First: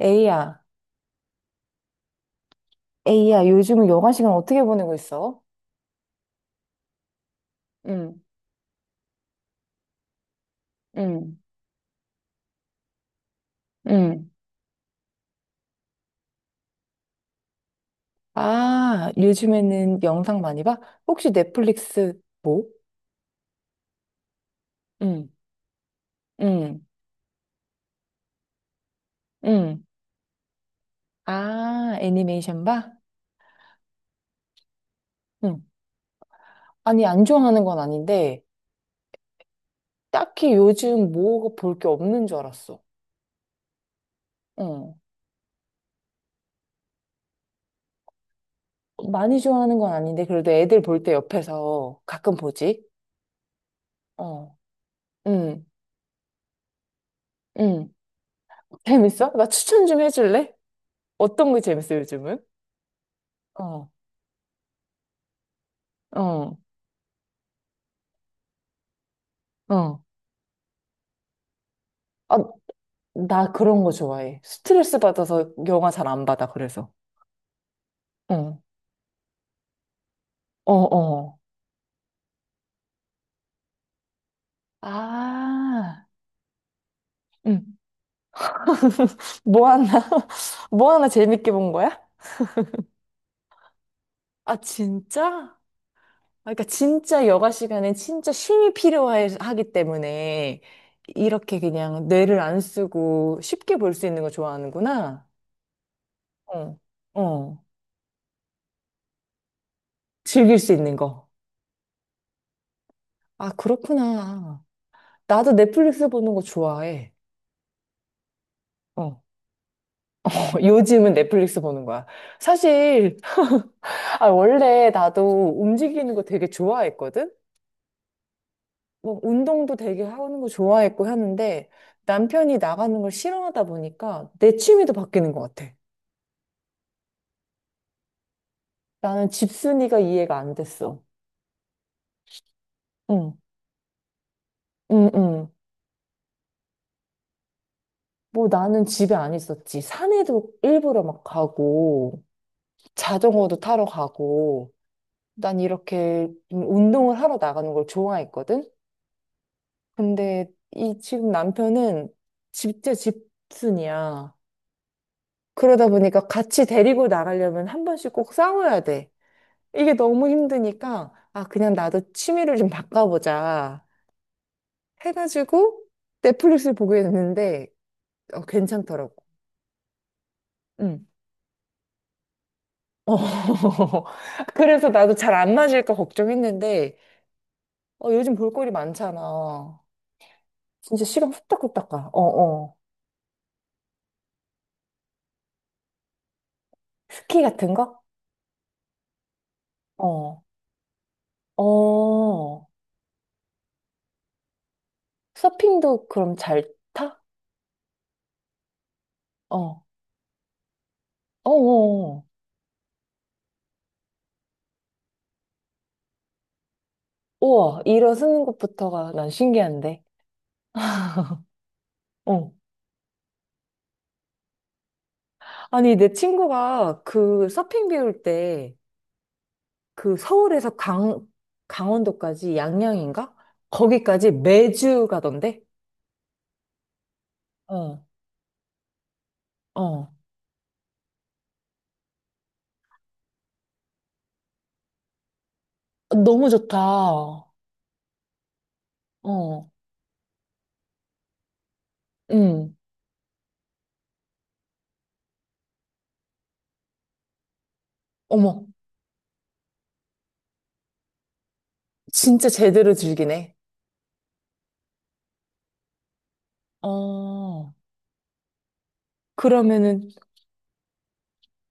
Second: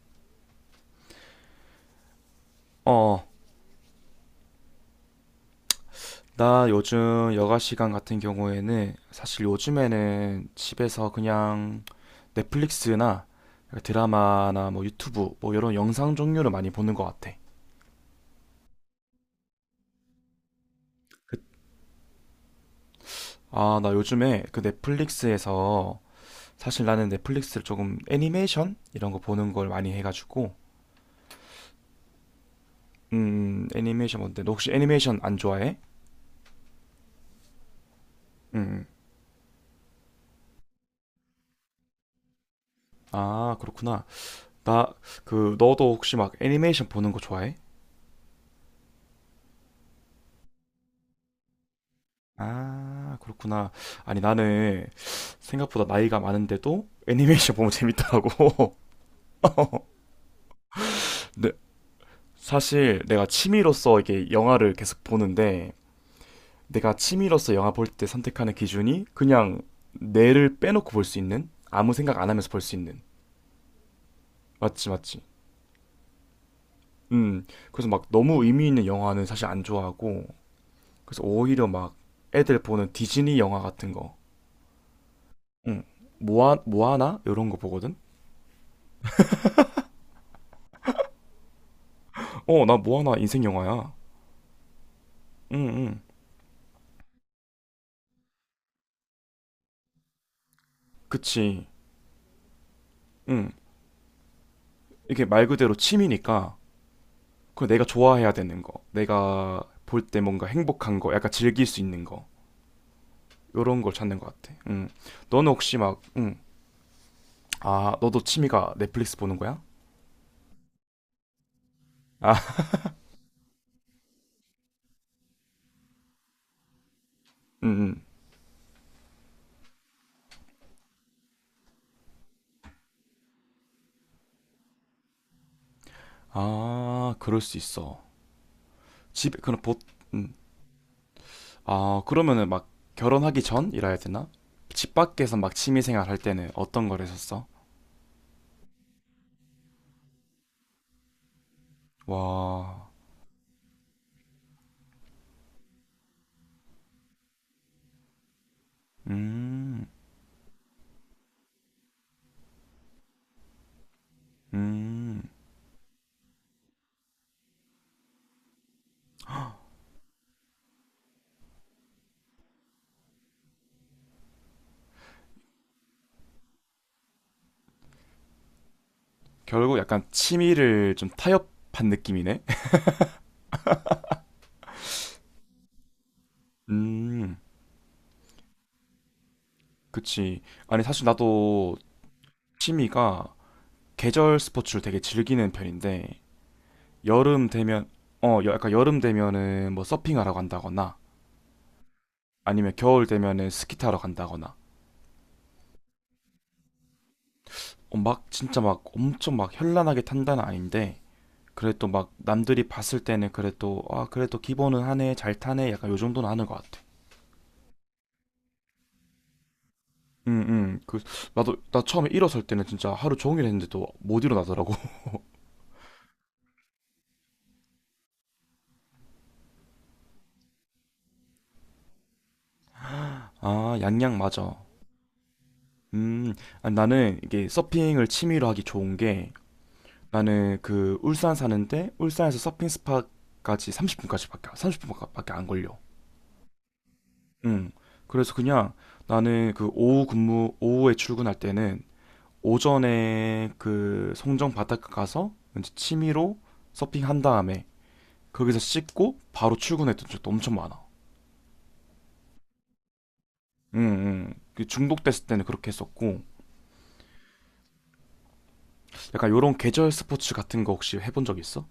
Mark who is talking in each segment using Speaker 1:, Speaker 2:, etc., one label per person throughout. Speaker 1: 에이야,
Speaker 2: 어,
Speaker 1: 에이야, 요즘 여가 시간 어떻게 보내고 있어?
Speaker 2: 나 요즘 여가 시간 같은
Speaker 1: 응,
Speaker 2: 경우에는 사실 요즘에는 집에서
Speaker 1: 응,
Speaker 2: 그냥 넷플릭스나
Speaker 1: 응,
Speaker 2: 드라마나 뭐 유튜브 뭐 이런 영상 종류를 많이 보는 것 같아.
Speaker 1: 아, 요즘에는 영상 많이 봐? 혹시
Speaker 2: 그-
Speaker 1: 넷플릭스 뭐?
Speaker 2: 아, 나 요즘에 그
Speaker 1: 응,
Speaker 2: 넷플릭스에서
Speaker 1: 응,
Speaker 2: 사실 나는 넷플릭스를 조금 애니메이션 이런 거 보는 걸
Speaker 1: 응,
Speaker 2: 많이 해가지고
Speaker 1: 아, 애니메이션 봐?
Speaker 2: 애니메이션 뭔데? 너 혹시 애니메이션 안
Speaker 1: 응.
Speaker 2: 좋아해?
Speaker 1: 아니, 안 좋아하는 건 아닌데,
Speaker 2: 음,
Speaker 1: 딱히 요즘 뭐 볼 게 없는 줄 알았어.
Speaker 2: 아, 그렇구나. 나
Speaker 1: 어,
Speaker 2: 그 너도 혹시 막 애니메이션 보는 거 좋아해?
Speaker 1: 많이 좋아하는 건 아닌데, 그래도 애들 볼 때 옆에서 가끔 보지?
Speaker 2: 아, 그렇구나. 아니,
Speaker 1: 어.
Speaker 2: 나는
Speaker 1: 응,
Speaker 2: 생각보다 나이가 많은데도 애니메이션 보면
Speaker 1: 응,
Speaker 2: 재밌더라고.
Speaker 1: 재밌어? 나 추천 좀 해줄래?
Speaker 2: 네,
Speaker 1: 어떤 게 재밌어, 요즘은?
Speaker 2: 사실 내가
Speaker 1: 어.
Speaker 2: 취미로서 이게 영화를 계속 보는데
Speaker 1: 어,
Speaker 2: 내가 취미로서 영화 볼 때 선택하는 기준이 그냥
Speaker 1: 어,
Speaker 2: 뇌를 빼놓고 볼 수 있는 아무 생각 안
Speaker 1: 아,
Speaker 2: 하면서 볼 수 있는
Speaker 1: 나 그런 거 좋아해.
Speaker 2: 맞지
Speaker 1: 스트레스
Speaker 2: 맞지
Speaker 1: 받아서 영화 잘 안 받아, 그래서.
Speaker 2: 음 그래서 막 너무
Speaker 1: 어,
Speaker 2: 의미 있는 영화는 사실 안 좋아하고
Speaker 1: 어,
Speaker 2: 그래서
Speaker 1: 어.
Speaker 2: 오히려 막 애들 보는 디즈니 영화 같은 거 응.
Speaker 1: 아,
Speaker 2: 모아나 이런 거
Speaker 1: 응.
Speaker 2: 보거든
Speaker 1: 뭐 하나, 뭐 하나 재밌게 본 거야?
Speaker 2: 어 나 모아나 인생 영화야
Speaker 1: 아, 진짜? 아,
Speaker 2: 응, 응.
Speaker 1: 그러니까 진짜 여가 시간엔 진짜 쉼이 필요하기 때문에 이렇게
Speaker 2: 그치.
Speaker 1: 그냥 뇌를 안 쓰고
Speaker 2: 응.
Speaker 1: 쉽게 볼 수 있는 거
Speaker 2: 이게
Speaker 1: 좋아하는구나.
Speaker 2: 말 그대로 취미니까,
Speaker 1: 어. 어,
Speaker 2: 그 내가 좋아해야 되는 거, 내가 볼 때 뭔가
Speaker 1: 즐길 수 있는
Speaker 2: 행복한 거,
Speaker 1: 거.
Speaker 2: 약간 즐길 수 있는 거,
Speaker 1: 아,
Speaker 2: 요런 걸 찾는 것 같아.
Speaker 1: 그렇구나.
Speaker 2: 응. 너는
Speaker 1: 나도
Speaker 2: 혹시 막,
Speaker 1: 넷플릭스 보는
Speaker 2: 응.
Speaker 1: 거 좋아해.
Speaker 2: 아, 너도 취미가 넷플릭스
Speaker 1: 어.
Speaker 2: 보는 거야?
Speaker 1: 요즘은 넷플릭스 보는 거야.
Speaker 2: 아,
Speaker 1: 사실, 아, 원래 나도 움직이는 거 되게 좋아했거든?
Speaker 2: 응, 응.
Speaker 1: 뭐, 운동도 되게 하는 거 좋아했고 하는데, 남편이 나가는 걸 싫어하다 보니까 내 취미도 바뀌는 것 같아.
Speaker 2: 아, 그럴 수 있어.
Speaker 1: 나는
Speaker 2: 집에, 그럼 보,
Speaker 1: 집순이가 이해가 안 됐어.
Speaker 2: 아, 그러면은 막
Speaker 1: 응,
Speaker 2: 결혼하기 전이라 해야 되나? 집
Speaker 1: 응,
Speaker 2: 밖에서
Speaker 1: 응.
Speaker 2: 막 취미생활 할 때는 어떤 걸 했었어?
Speaker 1: 뭐 나는 집에 안 있었지. 산에도 일부러 막 가고,
Speaker 2: 와,
Speaker 1: 자전거도 타러 가고, 난 이렇게 좀 운동을 하러 나가는 걸 좋아했거든?
Speaker 2: 음,
Speaker 1: 근데 이 지금 남편은 진짜 집순이야.
Speaker 2: 음.
Speaker 1: 그러다 보니까 같이 데리고 나가려면 한 번씩 꼭 싸워야 돼. 이게 너무 힘드니까, 아, 그냥 나도 취미를 좀 바꿔보자. 해가지고 넷플릭스를 보게 됐는데, 어, 괜찮더라고.
Speaker 2: 결국 약간 취미를
Speaker 1: 응.
Speaker 2: 좀 타협한 느낌이네.
Speaker 1: 어. 그래서 나도 잘 안 맞을까 걱정했는데,
Speaker 2: 음,
Speaker 1: 어, 요즘 볼거리 많잖아.
Speaker 2: 그치. 아니, 사실
Speaker 1: 진짜 시간
Speaker 2: 나도
Speaker 1: 후딱후딱 가. 어, 어.
Speaker 2: 취미가 계절 스포츠를 되게 즐기는 편인데,
Speaker 1: 스키
Speaker 2: 여름
Speaker 1: 같은
Speaker 2: 되면,
Speaker 1: 거?
Speaker 2: 약간 여름 되면은 뭐 서핑하러
Speaker 1: 어.
Speaker 2: 간다거나,
Speaker 1: 어.
Speaker 2: 아니면 겨울 되면은 스키 타러 간다거나,
Speaker 1: 서핑도 그럼 잘 타?
Speaker 2: 어, 막 진짜 막 엄청 막
Speaker 1: 어.
Speaker 2: 현란하게 탄다는 아닌데,
Speaker 1: 어,
Speaker 2: 그래도 막
Speaker 1: 어.
Speaker 2: 남들이 봤을 때는 그래도, 아, 그래도 기본은 하네, 잘 타네, 약간 요 정도는 하는 것 같아.
Speaker 1: 우와, 일어서는 것부터가 난 신기한데.
Speaker 2: 응, 응. 나 처음에 일어설
Speaker 1: 어.
Speaker 2: 때는 진짜 하루 종일 했는데도 못 일어나더라고.
Speaker 1: 아니, 내 친구가 그 서핑 배울 때 그 서울에서 강, 강원도까지 양양인가?
Speaker 2: 아, 양양
Speaker 1: 거기까지
Speaker 2: 맞아.
Speaker 1: 매주 가던데?
Speaker 2: 음, 아니, 나는 이게
Speaker 1: 어,
Speaker 2: 서핑을 취미로 하기 좋은 게
Speaker 1: 어.
Speaker 2: 나는 그 울산 사는데 울산에서 서핑 스팟까지 30분까지밖에 30분밖에 안 걸려.
Speaker 1: 너무 좋다. 어,
Speaker 2: 음. 그래서 그냥 나는 그 오후에 출근할 때는
Speaker 1: 응.
Speaker 2: 오전에 그 송정 바닷가 가서 이제 취미로 서핑 한 다음에 거기서
Speaker 1: 어머,
Speaker 2: 씻고 바로 출근했던 적도 엄청 많아.
Speaker 1: 진짜 제대로 즐기네.
Speaker 2: 음, 그 중독됐을 때는 그렇게 했었고
Speaker 1: 어,
Speaker 2: 약간 요런 계절
Speaker 1: 그러면은
Speaker 2: 스포츠 같은 거 혹시 해본 적 있어?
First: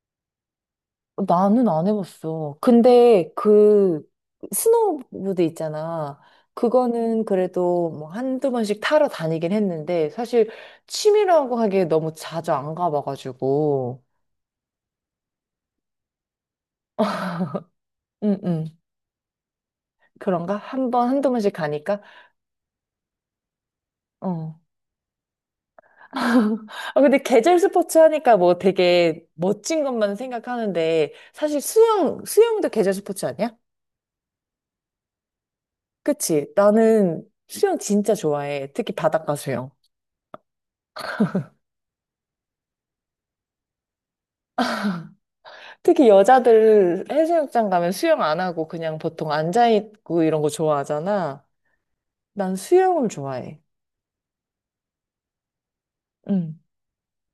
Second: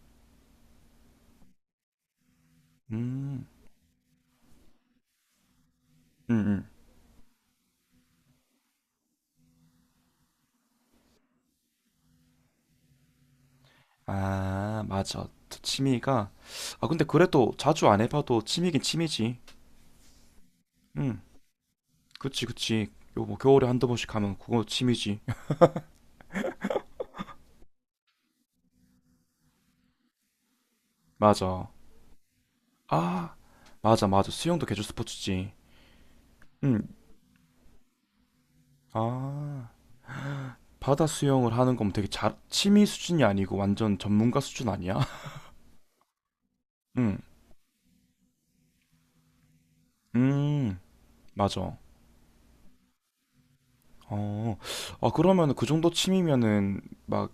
Speaker 1: 나는 안 해봤어. 근데
Speaker 2: 음,
Speaker 1: 그 스노우보드 있잖아.
Speaker 2: 음, 음.
Speaker 1: 그거는 그래도 뭐 한두 번씩 타러 다니긴 했는데 사실 취미라고 하기에 너무 자주 안 가봐가지고.
Speaker 2: 아, 맞아. 저 취미가. 아, 근데 그래도 자주 안
Speaker 1: 응,
Speaker 2: 해봐도
Speaker 1: 응.
Speaker 2: 취미긴 취미지.
Speaker 1: 그런가? 한 번,
Speaker 2: 음,
Speaker 1: 한두 번씩 가니까?
Speaker 2: 그치, 그치. 요, 뭐, 겨울에 한두 번씩 가면
Speaker 1: 어.
Speaker 2: 그거 취미지.
Speaker 1: 아, 근데 계절 스포츠 하니까 뭐 되게 멋진 것만 생각하는데 사실
Speaker 2: 맞아.
Speaker 1: 수영, 수영도 계절 스포츠
Speaker 2: 아,
Speaker 1: 아니야?
Speaker 2: 맞아, 맞아. 수영도 계절 스포츠지.
Speaker 1: 그치?
Speaker 2: 음,
Speaker 1: 나는 수영 진짜 좋아해. 특히 바닷가
Speaker 2: 아,
Speaker 1: 수영.
Speaker 2: 바다 수영을 하는 거면 되게 잘, 취미 수준이 아니고 완전 전문가 수준 아니야?
Speaker 1: 특히 여자들
Speaker 2: 음,
Speaker 1: 해수욕장 가면 수영 안 하고 그냥 보통 앉아있고 이런 거
Speaker 2: 음,
Speaker 1: 좋아하잖아.
Speaker 2: 맞아.
Speaker 1: 난 수영을 좋아해.
Speaker 2: 어, 아, 그러면 그 정도
Speaker 1: 응.
Speaker 2: 취미면은 막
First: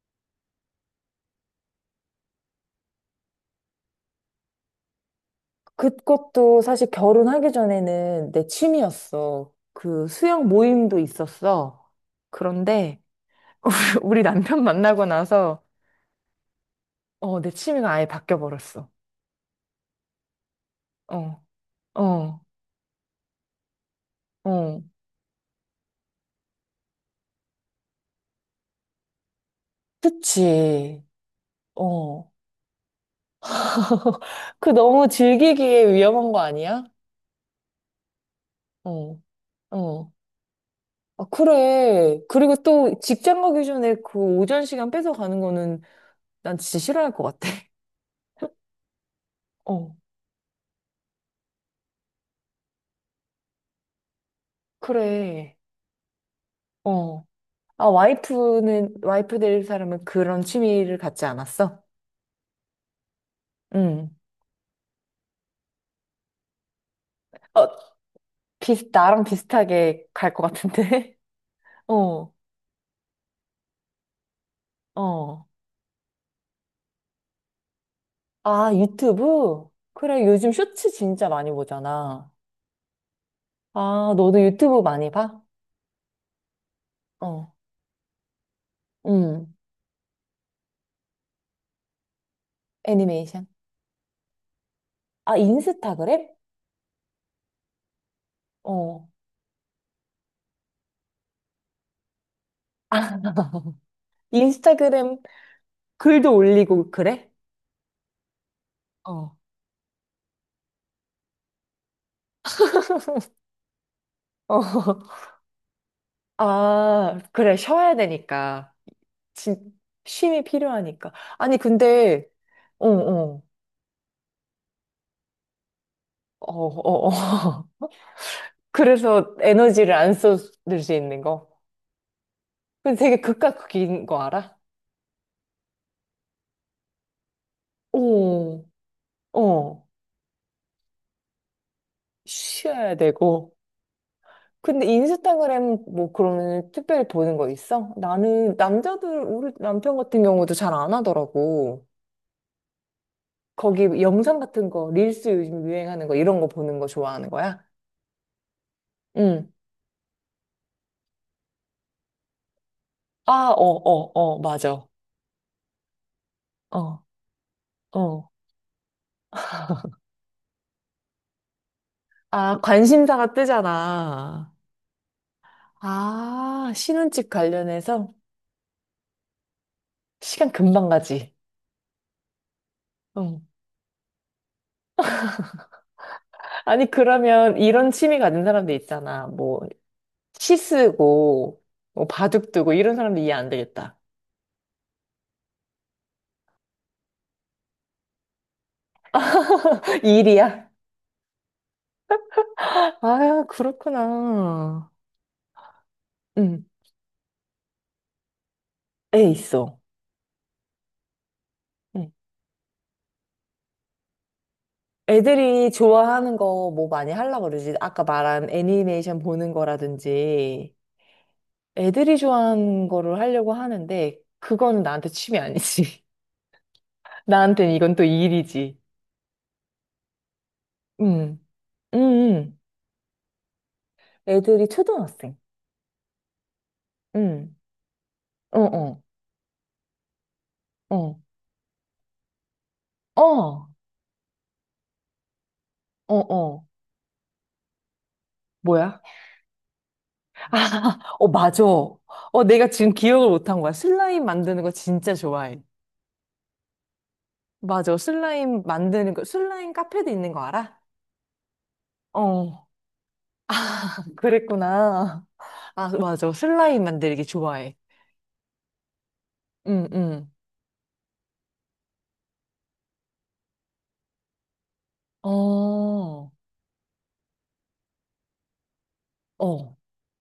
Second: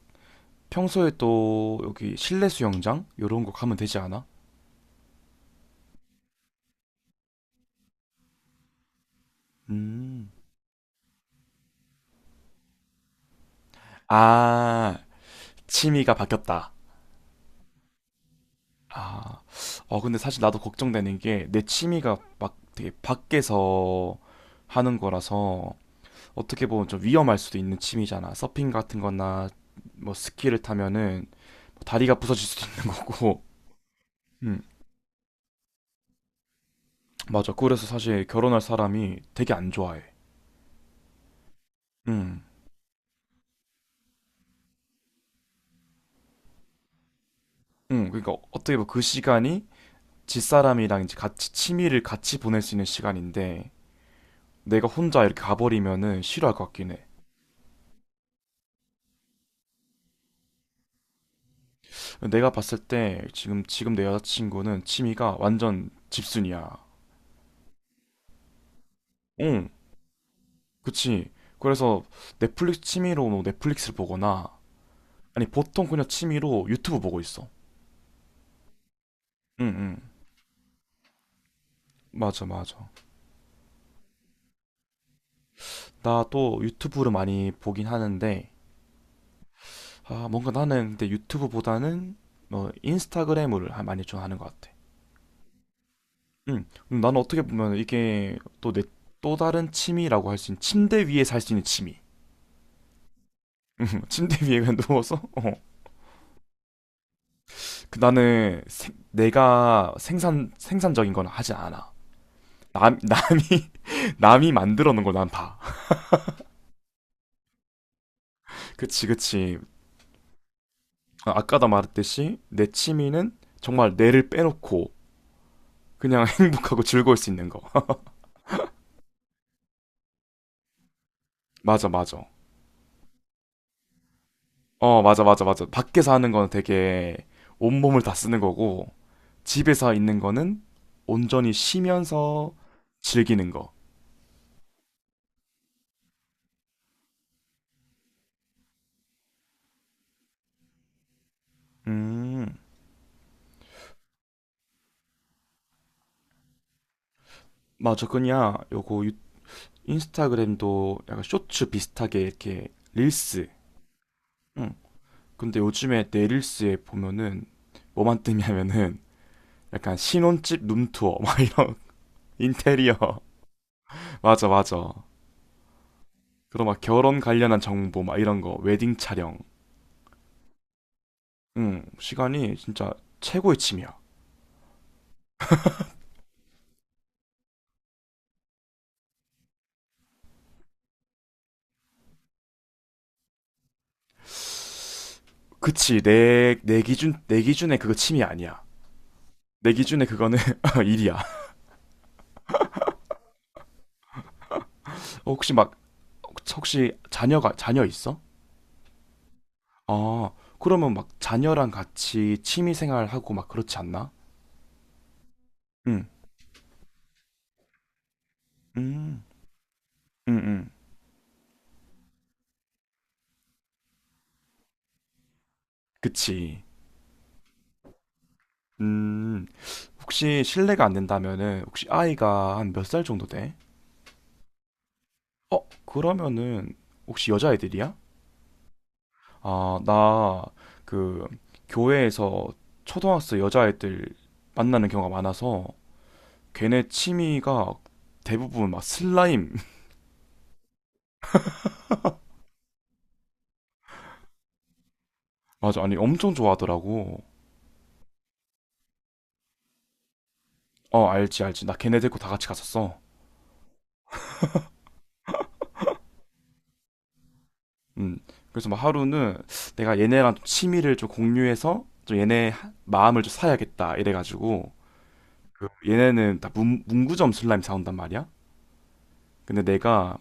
Speaker 2: 평소에 또 여기 실내 수영장? 요런 거 가면 되지 않아?
Speaker 1: 그것도 사실 결혼하기 전에는 내 취미였어. 그
Speaker 2: 음.
Speaker 1: 수영 모임도 있었어. 그런데 우리 남편
Speaker 2: 아,
Speaker 1: 만나고 나서
Speaker 2: 취미가 바뀌었다.
Speaker 1: 어, 내 취미가 아예 바뀌어 버렸어.
Speaker 2: 아, 어, 근데 사실 나도 걱정되는
Speaker 1: 어,
Speaker 2: 게 내 취미가
Speaker 1: 어,
Speaker 2: 막 되게 밖에서
Speaker 1: 어.
Speaker 2: 하는 거라서 어떻게 보면 좀 위험할 수도 있는 취미잖아. 서핑 같은 거나 뭐 스키를
Speaker 1: 그치.
Speaker 2: 타면은 뭐 다리가
Speaker 1: 어.
Speaker 2: 부서질 수도 있는 거고. 음,
Speaker 1: 그 너무 즐기기에 위험한 거 아니야?
Speaker 2: 맞아. 그래서 사실 결혼할
Speaker 1: 어,
Speaker 2: 사람이 되게 안 좋아해.
Speaker 1: 어. 아, 그래.
Speaker 2: 음,
Speaker 1: 그리고 또 직장 가기 전에 그 오전 시간 뺏어 가는 거는 난 진짜 싫어할 것 같아.
Speaker 2: 그러니까 어떻게 보면 그 시간이
Speaker 1: 어,
Speaker 2: 집사람이랑 이제 같이 취미를 같이 보낼 수 있는 시간인데 내가 혼자 이렇게
Speaker 1: 그래.
Speaker 2: 가버리면은 싫어할 것 같긴 해.
Speaker 1: 어. 아, 와이프 될 사람은 그런 취미를 갖지 않았어?
Speaker 2: 내가 봤을 때 지금 내
Speaker 1: 응.
Speaker 2: 여자친구는 취미가 완전 집순이야.
Speaker 1: 어, 나랑
Speaker 2: 응,
Speaker 1: 비슷하게 갈 것 같은데?
Speaker 2: 그치. 그래서
Speaker 1: 어,
Speaker 2: 넷플릭스 취미로 뭐 넷플릭스를 보거나 아니
Speaker 1: 어.
Speaker 2: 보통 그냥 취미로 유튜브 보고 있어.
Speaker 1: 아,
Speaker 2: 응,
Speaker 1: 유튜브?
Speaker 2: 응.
Speaker 1: 그래, 요즘 쇼츠 진짜 많이 보잖아.
Speaker 2: 맞아, 맞아.
Speaker 1: 아, 너도 유튜브 많이 봐?
Speaker 2: 나도 유튜브를 많이
Speaker 1: 어,
Speaker 2: 보긴 하는데
Speaker 1: 응.
Speaker 2: 아 뭔가 나는 근데 유튜브보다는 뭐
Speaker 1: 애니메이션.
Speaker 2: 인스타그램을 많이 좀 하는 것 같아.
Speaker 1: 아, 인스타그램?
Speaker 2: 응. 그럼 나는 어떻게 보면 이게 또 내
Speaker 1: 어.
Speaker 2: 또 다른 취미라고 할 수 있는 침대 위에서 할 수 있는 취미. 침대 위에 그냥
Speaker 1: 인스타그램
Speaker 2: 누워서
Speaker 1: 글도 올리고 그래?
Speaker 2: 그 나는
Speaker 1: 어.
Speaker 2: 내가 생산적인 건 하지 않아. 남 남이 남이
Speaker 1: 어,
Speaker 2: 만들어 놓은 걸 난 봐.
Speaker 1: 아, 그래, 쉬어야 되니까.
Speaker 2: 그치 그치.
Speaker 1: 진, 쉼이 필요하니까.
Speaker 2: 아,
Speaker 1: 아니,
Speaker 2: 아까도
Speaker 1: 근데,
Speaker 2: 말했듯이 내
Speaker 1: 어,
Speaker 2: 취미는
Speaker 1: 어,
Speaker 2: 정말 뇌를 빼놓고 그냥
Speaker 1: 어,
Speaker 2: 행복하고
Speaker 1: 어,
Speaker 2: 즐거울 수 있는 거.
Speaker 1: 어. 그래서 에너지를 안 쏟을 수 있는 거.
Speaker 2: 맞아 맞아.
Speaker 1: 근데 되게 극과 극인 거 알아?
Speaker 2: 어 맞아 맞아 맞아. 밖에서 하는 건 되게 온몸을 다 쓰는
Speaker 1: 오,
Speaker 2: 거고
Speaker 1: 어,
Speaker 2: 집에서 있는 거는 온전히 쉬면서
Speaker 1: 쉬어야
Speaker 2: 즐기는
Speaker 1: 되고.
Speaker 2: 거.
Speaker 1: 근데 인스타그램 뭐 그러면 특별히 보는 거 있어? 나는 남자들, 우리 남편 같은 경우도 잘 안 하더라고.
Speaker 2: 음
Speaker 1: 거기 영상 같은 거, 릴스 요즘 유행하는 거, 이런 거 보는 거 좋아하는 거야?
Speaker 2: 맞아 그냥 요거
Speaker 1: 응.
Speaker 2: 인스타그램도 약간 쇼츠 비슷하게 이렇게 릴스.
Speaker 1: 아, 어, 어, 어,
Speaker 2: 응.
Speaker 1: 맞아.
Speaker 2: 근데 요즘에 내 릴스에
Speaker 1: 어,
Speaker 2: 보면은 뭐만
Speaker 1: 어.
Speaker 2: 뜨냐면은 약간 신혼집 룸투어 막 이런
Speaker 1: 아,
Speaker 2: 인테리어.
Speaker 1: 관심사가
Speaker 2: 맞아,
Speaker 1: 뜨잖아.
Speaker 2: 맞아. 그리고
Speaker 1: 아,
Speaker 2: 막 결혼
Speaker 1: 신혼집
Speaker 2: 관련한 정보
Speaker 1: 관련해서
Speaker 2: 막 이런 거 웨딩 촬영.
Speaker 1: 시간 금방 가지.
Speaker 2: 응. 시간이 진짜
Speaker 1: 응.
Speaker 2: 최고의 취미야.
Speaker 1: 아니, 그러면 이런 취미 가진 사람들 있잖아. 뭐, 시 쓰고, 뭐, 바둑 두고, 이런 사람들 이해 안 되겠다.
Speaker 2: 그치 내 기준에 그거 취미 아니야. 내 기준에 그거는
Speaker 1: 일이야?
Speaker 2: 일이야.
Speaker 1: 아, 그렇구나.
Speaker 2: 혹시 막
Speaker 1: 응,
Speaker 2: 혹시 자녀 있어?
Speaker 1: 애 있어.
Speaker 2: 아, 그러면 막 자녀랑
Speaker 1: 응.
Speaker 2: 같이 취미 생활하고 막 그렇지 않나?
Speaker 1: 애들이
Speaker 2: 응,
Speaker 1: 좋아하는 거 뭐 많이 하려고 그러지? 아까 말한 애니메이션
Speaker 2: 음,
Speaker 1: 보는
Speaker 2: 응, 응.
Speaker 1: 거라든지 애들이 좋아하는 거를 하려고 하는데 그거는 나한테 취미 아니지.
Speaker 2: 그치.
Speaker 1: 나한테는 이건 또 일이지.
Speaker 2: 음, 혹시 실례가 안
Speaker 1: 음,
Speaker 2: 된다면은, 혹시
Speaker 1: 음,
Speaker 2: 아이가
Speaker 1: 음.
Speaker 2: 한 몇 살 정도 돼?
Speaker 1: 애들이 초등학생.
Speaker 2: 어, 그러면은, 혹시
Speaker 1: 음,
Speaker 2: 여자애들이야?
Speaker 1: 어, 어,
Speaker 2: 아, 나,
Speaker 1: 어,
Speaker 2: 그, 교회에서 초등학생
Speaker 1: 어,
Speaker 2: 여자애들 만나는 경우가 많아서,
Speaker 1: 어, 어.
Speaker 2: 걔네 취미가 대부분 막
Speaker 1: 뭐야?
Speaker 2: 슬라임.
Speaker 1: 아, 어, 맞아. 어, 내가 지금 기억을 못 한 거야. 슬라임 만드는 거 진짜 좋아해.
Speaker 2: 맞아, 아니, 엄청 좋아하더라고.
Speaker 1: 맞아. 슬라임 만드는 거, 슬라임 카페도 있는 거 알아?
Speaker 2: 어, 알지, 알지. 나 걔네 데리고 다 같이
Speaker 1: 어.
Speaker 2: 갔었어.
Speaker 1: 아, 그랬구나. 아, 맞아. 슬라임 만들기 좋아해.
Speaker 2: 음, 그래서 막 하루는
Speaker 1: 응,
Speaker 2: 내가
Speaker 1: 응.
Speaker 2: 얘네랑 좀 취미를 좀 공유해서 좀 얘네 마음을 좀 사야겠다 이래가지고 그
Speaker 1: 어,
Speaker 2: 얘네는 다 문구점 슬라임 사온단 말이야. 근데
Speaker 1: 어.
Speaker 2: 내가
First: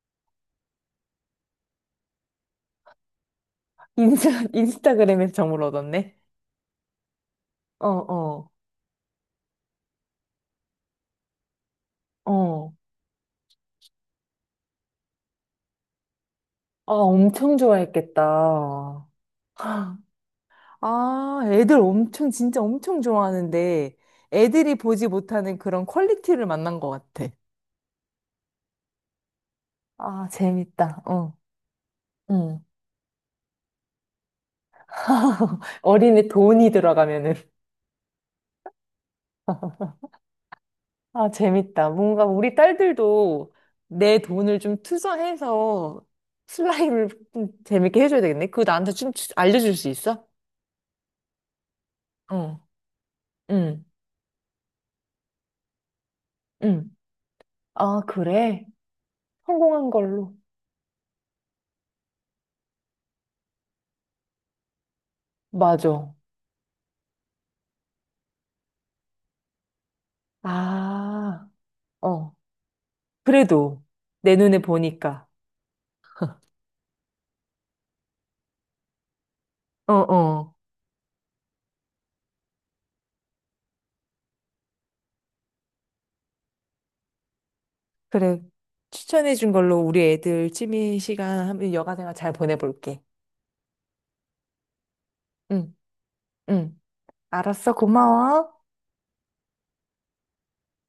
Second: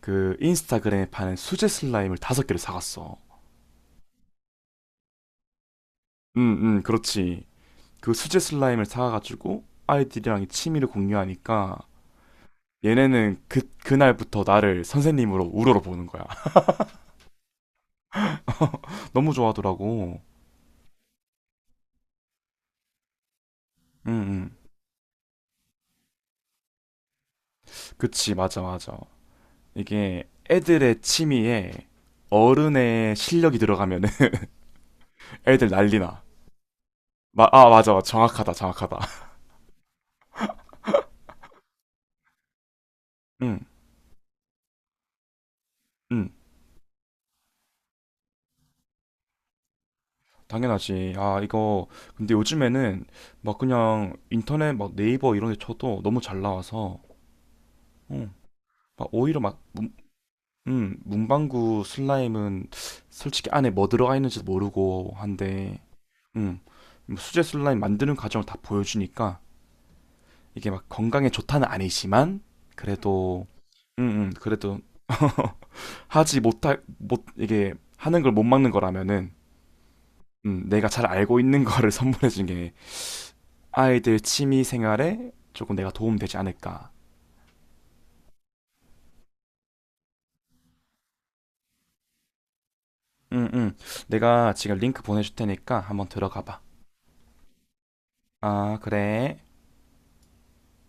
Speaker 2: 그 인스타그램에 파는 수제 슬라임을 다섯 개를 사갔어.
Speaker 1: 인스타그램에서 정보를 얻었네.
Speaker 2: 응응, 그렇지.
Speaker 1: 어,
Speaker 2: 그 수제
Speaker 1: 어,
Speaker 2: 슬라임을 사가지고 아이들이랑 이 취미를 공유하니까
Speaker 1: 어.
Speaker 2: 얘네는 그날부터 나를 선생님으로 우러러 보는 거야.
Speaker 1: 아, 엄청 좋아했겠다.
Speaker 2: 너무 좋아하더라고.
Speaker 1: 아, 애들 엄청, 진짜 엄청 좋아하는데,
Speaker 2: 응응,
Speaker 1: 애들이 보지 못하는 그런 퀄리티를 만난 것 같아.
Speaker 2: 그치, 맞아, 맞아. 이게
Speaker 1: 아,
Speaker 2: 애들의
Speaker 1: 재밌다. 어.
Speaker 2: 취미에
Speaker 1: 응.
Speaker 2: 어른의 실력이 들어가면은 애들 난리나.
Speaker 1: 어린애 돈이 들어가면은.
Speaker 2: 아 맞아 맞아. 정확하다 정확하다.
Speaker 1: 아, 재밌다. 뭔가 우리 딸들도
Speaker 2: 응.
Speaker 1: 내 돈을 좀 투자해서
Speaker 2: 응.
Speaker 1: 슬라임을 좀 재밌게 해줘야 되겠네. 그거 나한테 좀 알려줄 수 있어?
Speaker 2: 당연하지. 아 이거 근데
Speaker 1: 어,
Speaker 2: 요즘에는 막
Speaker 1: 응,
Speaker 2: 그냥 인터넷 막 네이버 이런 데 쳐도 너무 잘
Speaker 1: 응.
Speaker 2: 나와서
Speaker 1: 아,
Speaker 2: 응.
Speaker 1: 그래?
Speaker 2: 막 오히려 막
Speaker 1: 성공한 걸로.
Speaker 2: 응, 문방구 슬라임은 솔직히 안에 뭐 들어가 있는지도 모르고 한데
Speaker 1: 맞아.
Speaker 2: 응 뭐 수제 슬라임 만드는 과정을 다 보여주니까 이게 막 건강에
Speaker 1: 아,
Speaker 2: 좋다는
Speaker 1: 어.
Speaker 2: 아니지만 그래도
Speaker 1: 그래도 내 눈에
Speaker 2: 그래도
Speaker 1: 보니까.
Speaker 2: 하지 못할 못 이게 하는 걸 못 막는 거라면은
Speaker 1: 어, 어.
Speaker 2: 내가 잘 알고 있는 거를 선물해 준 게 아이들 취미 생활에 조금 내가 도움 되지 않을까.
Speaker 1: 그래. 추천해준 걸로 우리 애들 취미 시간 하면 여가생활 잘 보내볼게.
Speaker 2: 음, 음. 내가 지금 링크 보내줄
Speaker 1: 응,
Speaker 2: 테니까 한번 들어가 봐.
Speaker 1: 응. 알았어. 고마워.
Speaker 2: 아, 그래.